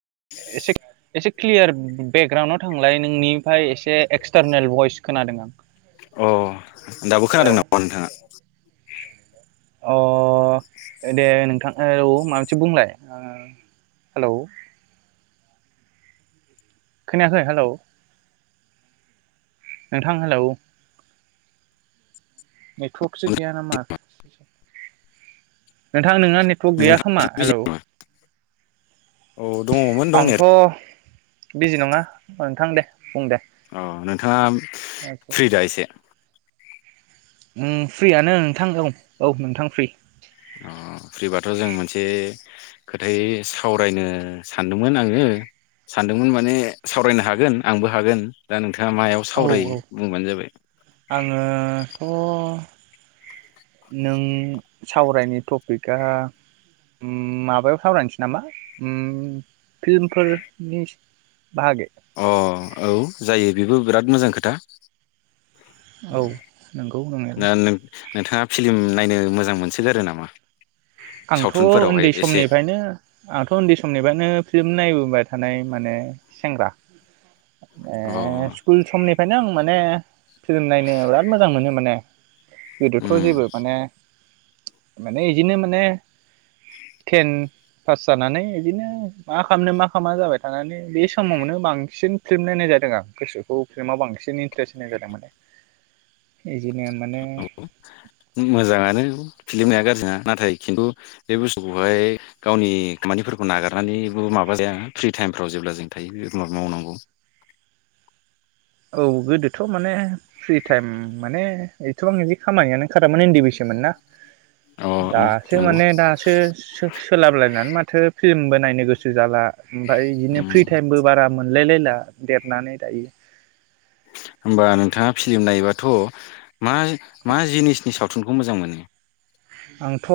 [unintelligible] Clear बेकग्राउन्डआव थांलाय नोंनिफ्राय एसे एक्सटारनेल भइस खोनादों आं। अ दाबो हेलौ खोनादों नामा नोंथाङा? अ दे नोंथां औ माबा मोनसे बुंलाय? खोनायाखै? हेलौ नोंथां हेलौ। [unintelligible] सो गैया नामा? नोंथां नोंना नेटवर्क गैया नोंथाङा खोमा? बिजि हेलौ। नामा औ दङमोन आंथ' दंनायाथ' बिजि नङा। थां दे बुं दे अ नोंथाङा फ्रि दा एसे? उम फ्रियानो नोंथां औ औ नोंथां फ्रि। अ फ्रिबाथ' जों मोनसे खोथायै सावरायनो सानदोंमोन आङो सानदोंमोन माने सावरायनो हागोन आंबो हागोन दा नों औ औ आङोथ' नों सावरायनाय टपिकआ उम माबायाव सावरायनोसै नामा उम फिल्मफोरनि बाहागै? अ औ जायो बेबो बिराद मोजां खोथा। औ नंगौ दा नंनायालाय। नों नोंथाङा फिलिम नायनो मोजां मोनसगोग आरो नामा? आंथ' सावथुनफोरावहाय उन्दै एसे समनिफ्रायनो आंथ' उन्दै समनिफ्रायनो फिल्म नायबोबाय थानाय माने सेंग्रा। अ ए स्कुल समनिफ्रायनो आं माने फिल्म नायनो बिराद मोजां मोनो माने गोदोथ' उम जेबो माने माने इदिनो माने टेन पास जानानै इदिनो मा खालामनो मा खालामा जाबाय थानानै बे समावनो बांसिन फिल्म नायनाय जादों आं गोसोखौ फिलिमाव बांसिन इन्टारेस्ट होनाय जादों माने। बिदिनो माने [unintelligible] मोजांङानो फिल्मि [unintelligible] जोंङा नाथाय खिन्थु बे बुस्थुखौहाय गावनि खामानिफोरखौ नागारनानैबो माबा जाया फ्रि टाइमफ्राव जेब्ला जों थायो बे मावनांगौ। औ गोदोथ' माने फ्रि टाइम माने एथ'बां इदि खामानियानो ओंखारामोन इन्दि बैसो मोनना अ दासो नंगौ माने दासो सोलाबलायनानै माथो फिल्मबो नायनो नो गोसो जाला ओमफाय बिदिनो फ्रि टाइमबो बारा मोन मोनलायलायला देरनानै दायो। होमबा नोंथांङा फिलिम नायोबाथ' मा मा जिनिसनि सावथुनखौ मोजां मोनो? आंथ'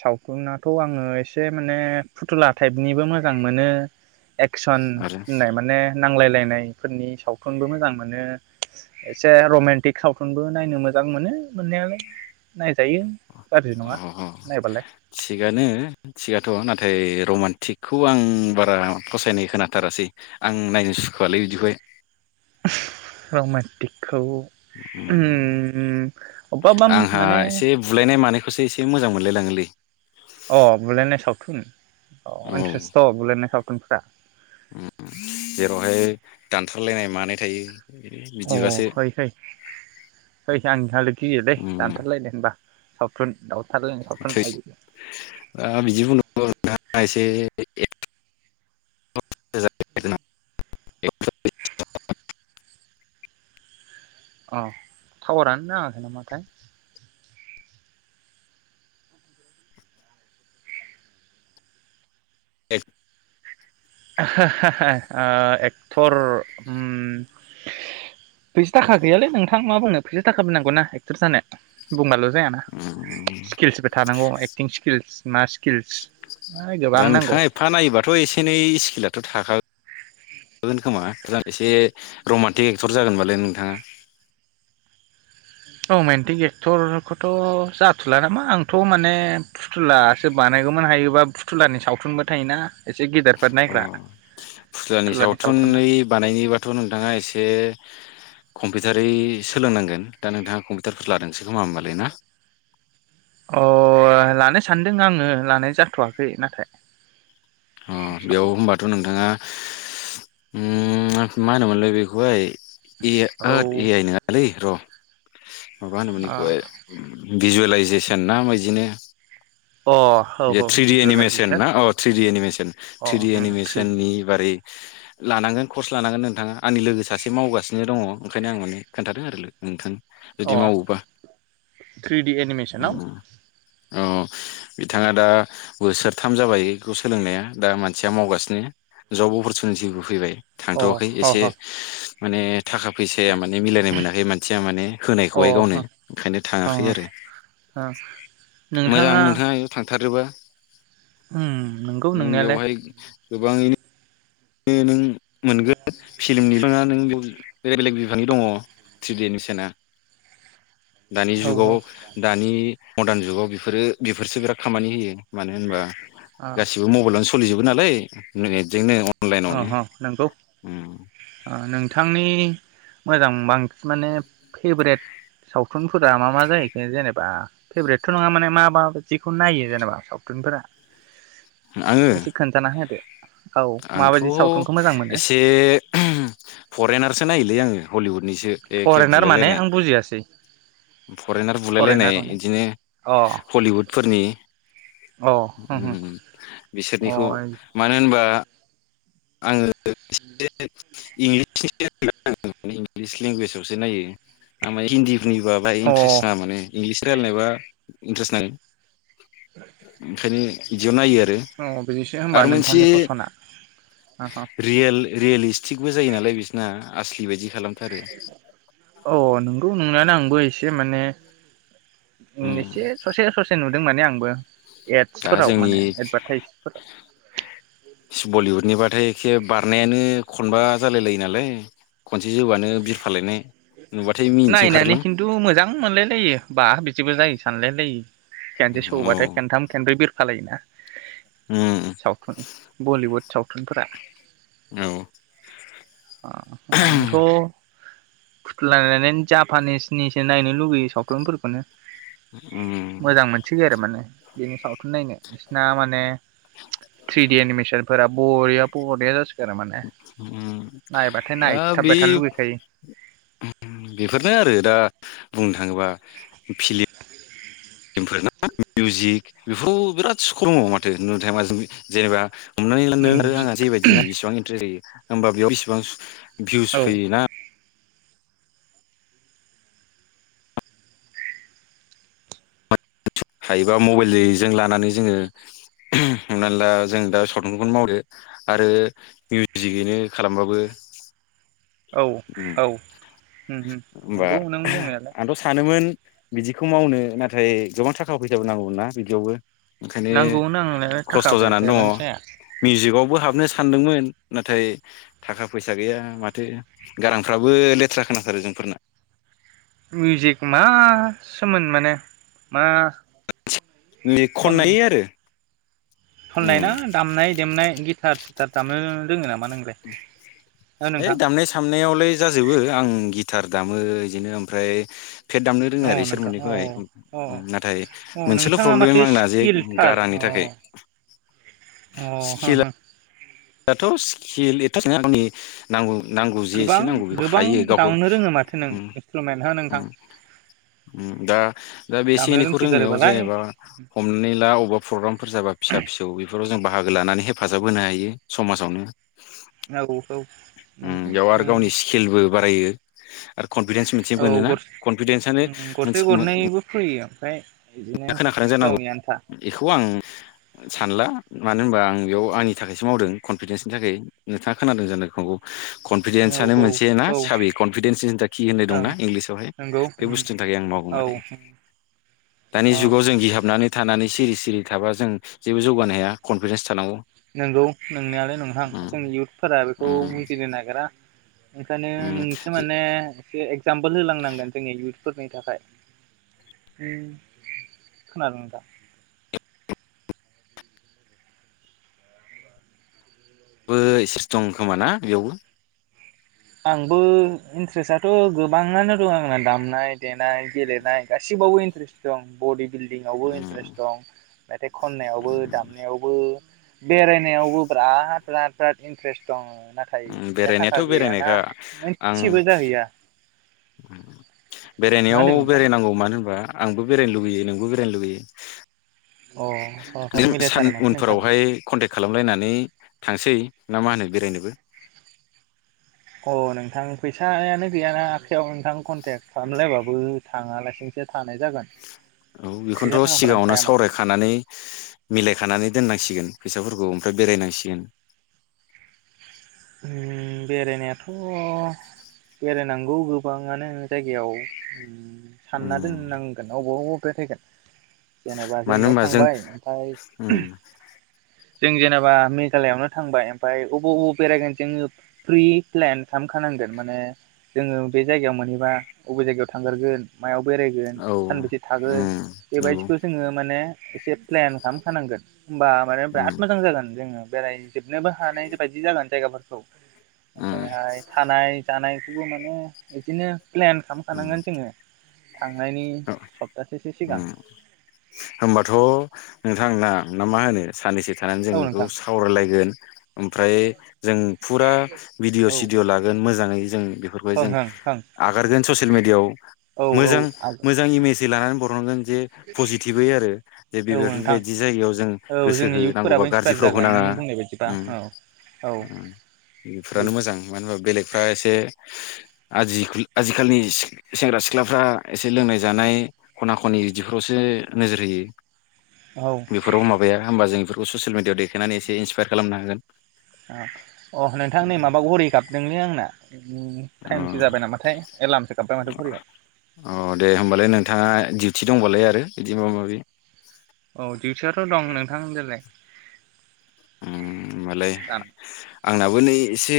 सावथनाथ' आंङो एसे माने फुथुला टाइपनिबो मोजां मोनो। एकसन आरो होननाय माने नांलायलायनायफोरनि सावथुनबो मोजां मोनो एसे रमान्टिक सावथुनबो नायनो मोजां मोनो मोननायालाय। नाय अह थिगानो थिगाथ' ना नाथाय रमान्टिकखौ आं बारा फसायनाय खोनाथारासै आं नायनो सुखुआलै बिदिखौहाय रमान्टिक खौ उम अबाब माने बेखौसो एसे मोजां मोनलायलांङोलै। अ बुलायनाय सावथुन अह इन्थ्रेस्थ बुलायनाय दुमफ्रा जेरावहाय दानथारलायनाय मानाय थायो। अ बिदिबासो फै फै फै आंनिहालो गियोलै दानथारलायद होनबा। सावथुन दावथारलायनाय सावथुन आयु थैस ओ [unintelligible] बेह अ टावारानो नांङाखै नामाथाय? ए ओ एक्टर उम फैसा थाखा गैयालै नोंथां मा बुंनो फैसा थाखा बो नांगौना एक्टर जानो बुंबाल' जायाना स्किल्सफोर थानांगौ। एक्टिं स्किल्स मा स्किल्स ओइ गोबां दा नांगौ नोंथांङा एफा नायोबाथ' एसे नै खिलाथ' थाखागोन खोमा दा एसे रमान्टिक एक्टर जागोनबालाय नोंथांङा रमान्टिक एक्टरखौथ' जाथुला नामा आंथ' माने फुथुलासो बानायगौमोन हायोबा फुथुलानि सावथुनबो थायोना एसे गेदेरफोर अ नायग्रा फुस्लानि फुथुलानि सावथुना सावथुनै बानायनोबाथ' नोंथांङा एसे कम्पिउटारै सोलोंनांगोन दा नोंथांङा कम्पिउटारफोर लादोंसो खोमा होमबालाय ना? अ लानो सानदों आंङो। लानाय जाथ'वाखै नाथाय। अ साव बेयाव होनबाथ' नोंथाङा। उम मा होनल बिखौहाय। ए औ ए आइ नङालै र'। माब होनोमोन अ बेखौहाय। भिजुवेलाइजेसन ना बिदिनो? औ बे औ थ्रिडि एनिमेसन भिजुवेलाइजेसन ना औ थ्रिडि एनिमेसन अ थ्रिडि उम थ्रि एनिमेसननि बारै लानांगोन। कर्स लानांगोन नोंथाङा आंनि लोगो सासे मावगासिनो दङ ओंखायनो आं माने खोनन्थादों आरो नोंथांनो। जुदि अ मावोबा थ्रिडि एनिमेसनाव उम औ। बिथाङा दा बोसोरथाम जाबाय बेखौ सोलोंनाया दा मानसिया मावगासिनो जब अपरसुनिटिबो फैबाय। अ थांथ'वाखै ह एसे ह माने थाखा फैसाया माने मिलायनाय मोनाखै मानसिया माने अ होनायखौहाय गावनो अ ओंखायनो थाङाखै आरो मोजां नोंथाङा नोंथाङा थारोबा उम नंगौ नों नोंनायालाय बेयावहाय गोबाङैनो ओ नों मोनगोन फिलिमनि नङा नों बेलेग बेलेग बिफांनि दङ ट्रिडि शएमिसना। दानि औ जुगाव औ दानि। मडार्न जुगाव बेफोरो बेफोरसो बिराद खामानि होयो मानो होनबा अ गासिबो मबाइलावनो स सोलिजोबो नालाय मिनिटजोंनो अ अ अ नंगौ ओ नं नोंथांनि मोजां बांसिन माने फेभारेट सावथुनफोरा मा मा जाहैखो जेनेबा फेभारेटथ' नङा माने मा माबायदिखौ नायो जेनेबा सावथुनफोरा? आङो एसे खोन्थाना होदो। औ आंथ' माबायदि सावथुनखौ मोजां मोनो एसे फरेनारसो नायोलै आङो। बलिउड निसो एखे फरेनार माने बुलायलायनाय आं बुजियासै फरेनार फरेनार बुलायलायनाय माने इदिनो अ हलिउदफोरनि अ होम होम उम बिसोरनिखौ अ मानो होनबा आंङो ओ खि दे दे। इंगलिस सिस्टेमाव इंग्लिस लेंगुवेज आवसो नायो आमाय हिन्दी निबो बाहाय अ इन्ट्रेस्ट नाङा माने। इंग्लिस रायलायनायबा इन्ट्रेस् नाङो। ओखायनो ज नायो आरो अ बिदिसो होमबा आरो नोंथांनि मोनसे फसना रियेल रियेलिस्टिकबो जायो नालाय बि ना आसलि बायदि खालामथारो अ नोंगौ नंनायानो आं बैसे माने ओं उम इसे ससे ससे नुद दों माने आंबो दा एडसफोराव जोंनि माने एडभार्टाइसफोराव बलिउडनिबाथाय एसे बारनायानो खनबा जालाय लायो नालाय खनसे जौआनो बिरफालायनाय नुबाथाय मिनिनोसो नायनानै ओंखारोलां खिन्थु मोजां मोनलाय लायो बा बिदिबो जायो सानलाय लायो खेनसे औ सौबाथाय खेनथाम खेनब्रै बिर खालायोना उम साउथुन बलिउड सावथुनफोरा औ आंथ फुथुला लानायानो जापानिसनिसो नायनो लुुबैयो सावथ्लुनफोरखौनो उम मोजां मोनसिनगौ आरो माने बेनि सावथुन नायनो बिसिना माने थ्रिडि एनिमेसन फोराब बरिया परिया जसिगार आरो माने उम नायबाथाय दा बे नायथाबबाय थानो लुगैखायो बेफोरनो आरो दा बुंनो थाङोबा फिलिप ओमफ्रार ना मिउजिक बेफोराव बिराद सक्र दङ माथो नुथाय माजों जेनेबा हमनानै लांदों आरो आंहा जेबायदिना बेसिबां इन्ट्रेस्ट होयो होमबा बेयाव बिसिबां भिउस औ फैयोना हायोबा मबाइलजों लानानै जोङो हमनानै ला जों दा सावुनखौनो मावदो आरो मिउजिकैनो खालामबाबो औ ओ औ ओमबा नंगौ नों बुंनायालाय आंथ सानोमोन बिदिखौ मावनो नाथाय गोबांथा थाखा फैसाबो नांगौ ना बिदियावबो ओंखायनो नांगौ नांनायालाय खस्थ थाखा फैसा जानानै दङ थायाबानो जाया मिउजिकआवबो हाबनो सानदोंमोन नाथाय थाखा फैसा गैया माथो गारांफ्राबो लेथ्रा खोनाथारो जोंफोरना मिउजिक मासोमोन माने मा लिग खन खननायै आरो खननाय उम ना दामनाय देमनाय गिटार सिटार दामो दोङो ना? ओइ दामनाय सामनायावलाय जाजोबो आं गिथार दामो बिदिनो ओमफ्राय फेट दामनो रोङो आरो अ इसोर नोंथां अ मोननैखौहाय अ नाथाय अ मोनसेल नोंथाङा प्रब्लेम माथो आंना जे स्किलथार अ गारांनि थाखाय अ हो स्किला हो दाथ स्किल एथ आंनि नांगौ नांगौ जे गोबां एसे नांगौ बेखौ गोबां हायो गावखौ दामनो रोङो माथो नों इन्सट्रुमेन्ट हो नोंथां दा दा बे एसे दामनो एनैखौ रोंनायाव रोंसोगारोबालाय जेनेबा हमनानै ला अबेबा प्रग्रामफोर जाबा फिसा फिसौ बेफोराव जों बाहागो लानानै हेफाजाब होनो हायो। समाजावनो औ औ ओ नोंगौ बेयाव आरो उम गावनि स्किलबो बारा बायो आरो कनफिदेन्स मोनसे औ मोनोना गरसे कनफिदेन्सआनो उम गरसे मोनसे गरनैबो फैयो ओमफ्राय बिदिनो खोनाखादों जानांगौ गावनि आन्था इखौ आं सानला मानो होनबा आं बेयाव आंनि थाखायसो मावदों कनफिदेन्सनि थाखाय नोंथाङा खोनादों जानो हागौ। कनफिडेन्सानो औ औ मोनसे ना औ साबि कनफिडेन्स इस खि होननाय दंना ओं इंलिसावहाय नंगौ बे उम बुस्थुनि थाखाय आं मावदों माने औ दानि अ जुगाव जों गिहाबनानै थानानैस सिरि सिरि थाबा जों जेबो जौगानो हाया कनफिडेन्स थानांगौ नंगौ नोंनायालाय नोंथां उम जों इयुथफोरा बेखौ उम बुजिनो नागिरा। ओंखायनो उम नोंसो माने एसे इक्जामपोल होलांनांगोन जोंनि इउथफोरनि थाखाय। ओम खोनादों दा? बो एसेस दं खोमा ना बेयावबो? आंबो इन्ट्रेस्टआथ' गोबाङानो दं आंना दामनाय देनाय गेलेनाय गासिबावबो इन्ट्रेस्ट दं बडि बिल्दिंआवबो उम इन्ट्रेस्ट दं मेथाइ खन्नायावबो दामनायावबो बेरायनायावबो बिराद बिराद बिराद इन्ट्रेस्ट दं। नाथाय फैसा थाखा गैया खा आं मा बेरायनायाव होनदों नोंथां बेरायनांगौ मानो होनबा आंबो बेरायनो लुुबैयो नोंबो बेरायनो लुुबैयो अ अ अ सान मिलायथारो माथो नोंथां उनफोरावहाय कन्टेक्ट खालामलायनानै थांसै ना मा होनो बेरायनोबो अ नोंथां फैसायानो गैयाना आखायाव नोंथां कन्टेक्ट खालामलायबाबो थाङालासेनोसो औ बेखौनोथ' थाखाफोरानो सिगाङावनो थाया माथो सावरायखानानै मिलायखानानै दोननांसिगोन फैसाफोरखौ आमफ्राय बेरायनांसिगोन। उम बेरायनायाथ' बेरायनांगौ गोबाङानो जायगायाव उम सानना उम दोननांगोन अबावा अब गय थगोन जेनेबा मानो जोंनियाव होनबा जों थांबाय ओमफ्राय उम जों जेनेबा मेघालयआवनो थांबाय ओमफ्राय अबाव-अबावबा बेरायगोन जोङो फ्रि प्लेन खालामखानांगोन माने जोङो बे जायगायाव मोनहैबा अबे जायगायाव थांगोरगोन मायाव बेरायगोन औ सानबेसे थागोन उम नंगौ बेबायदिखौ जोङो माने एसे प्लेन खालामखानांगोन होमबा माने उम बिराद मोजां जागोन जोङो बेरायनो जोबनोबो हानाय बायदि जागोन जायगाफोरखौ उम ओमफ्रायहाय थानाय जानाय माने एदिनो प्लेन उम खालामखानांगोन जोङो थांनायनि स ओम होनबाथ' नोंथांना ना मा होनो सानैसो थानानै जों औ बेखौ नोंथां सावरायलायगोन ओमफ्राय जों फुरा भिडिअ' औ सिडिय' लागोन मोजां मोजाङै जों बेफोरखौ ओं जों ओं आगारगोन ससियेल मिडियाआव औ मोजां औ मोजां इमेज लानानै बर जे पजिटिभयै आरो बे औ नोंथां बेफोरबादि जायगायाव जों औ जोंनि गोसोहो नांगौबा इयुथफोराबो गाज्रि इन्सपायार फोराव जागोन नों होनांआ बुंनाय बायदिबा उम‌ औ औ उम बेफोरानो मोजां मानो होमबा बेलेगफ्रा एसे आजिखालिनि सेंग्रा सिख्लाफ्रा एसे लोंनाय जानाय खना खनि बिदिफोरावसो नोजोर होयो औ बेफोराव माबाया होमबा जों बेफोर बे ससियेल मिडिआव देखनानै इसे इन्सपायार खालामनो हागोन अ अ नोंथां नै माबा घरि गाबदोंलै आंना अ टाइमसो जाबाय नामाथाय एलार्मसो गाबबाय माथो घरियाव अ दे होमबालाय नोंथाङा डिउटि दंबालाय बिदि माबा माबि औ दिउथियावथ' दं नोंथां देलाय ओम होनोबालाय दान आंनाबो नै एसे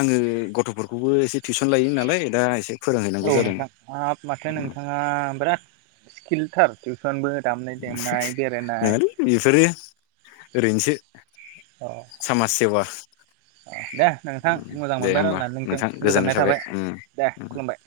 आङो गथ'फोरखौबो एसे टिउसन लायो नालाय दा एसे औ फोरोंहैनांगौ जादों नोंथां हाब माथो नोंथाङा बिराद स्किलथार टिउसनबो दामनाय देनाय बेरायनाय नङालै बेफोरो ओरैनोसो औ समाज सेवा औ दे नोंथां मोजां दे मोनबाय होमबा राइलायनानै नोंजों नोंथां गोजोननाय थाबाय दे खुलुमबाय ।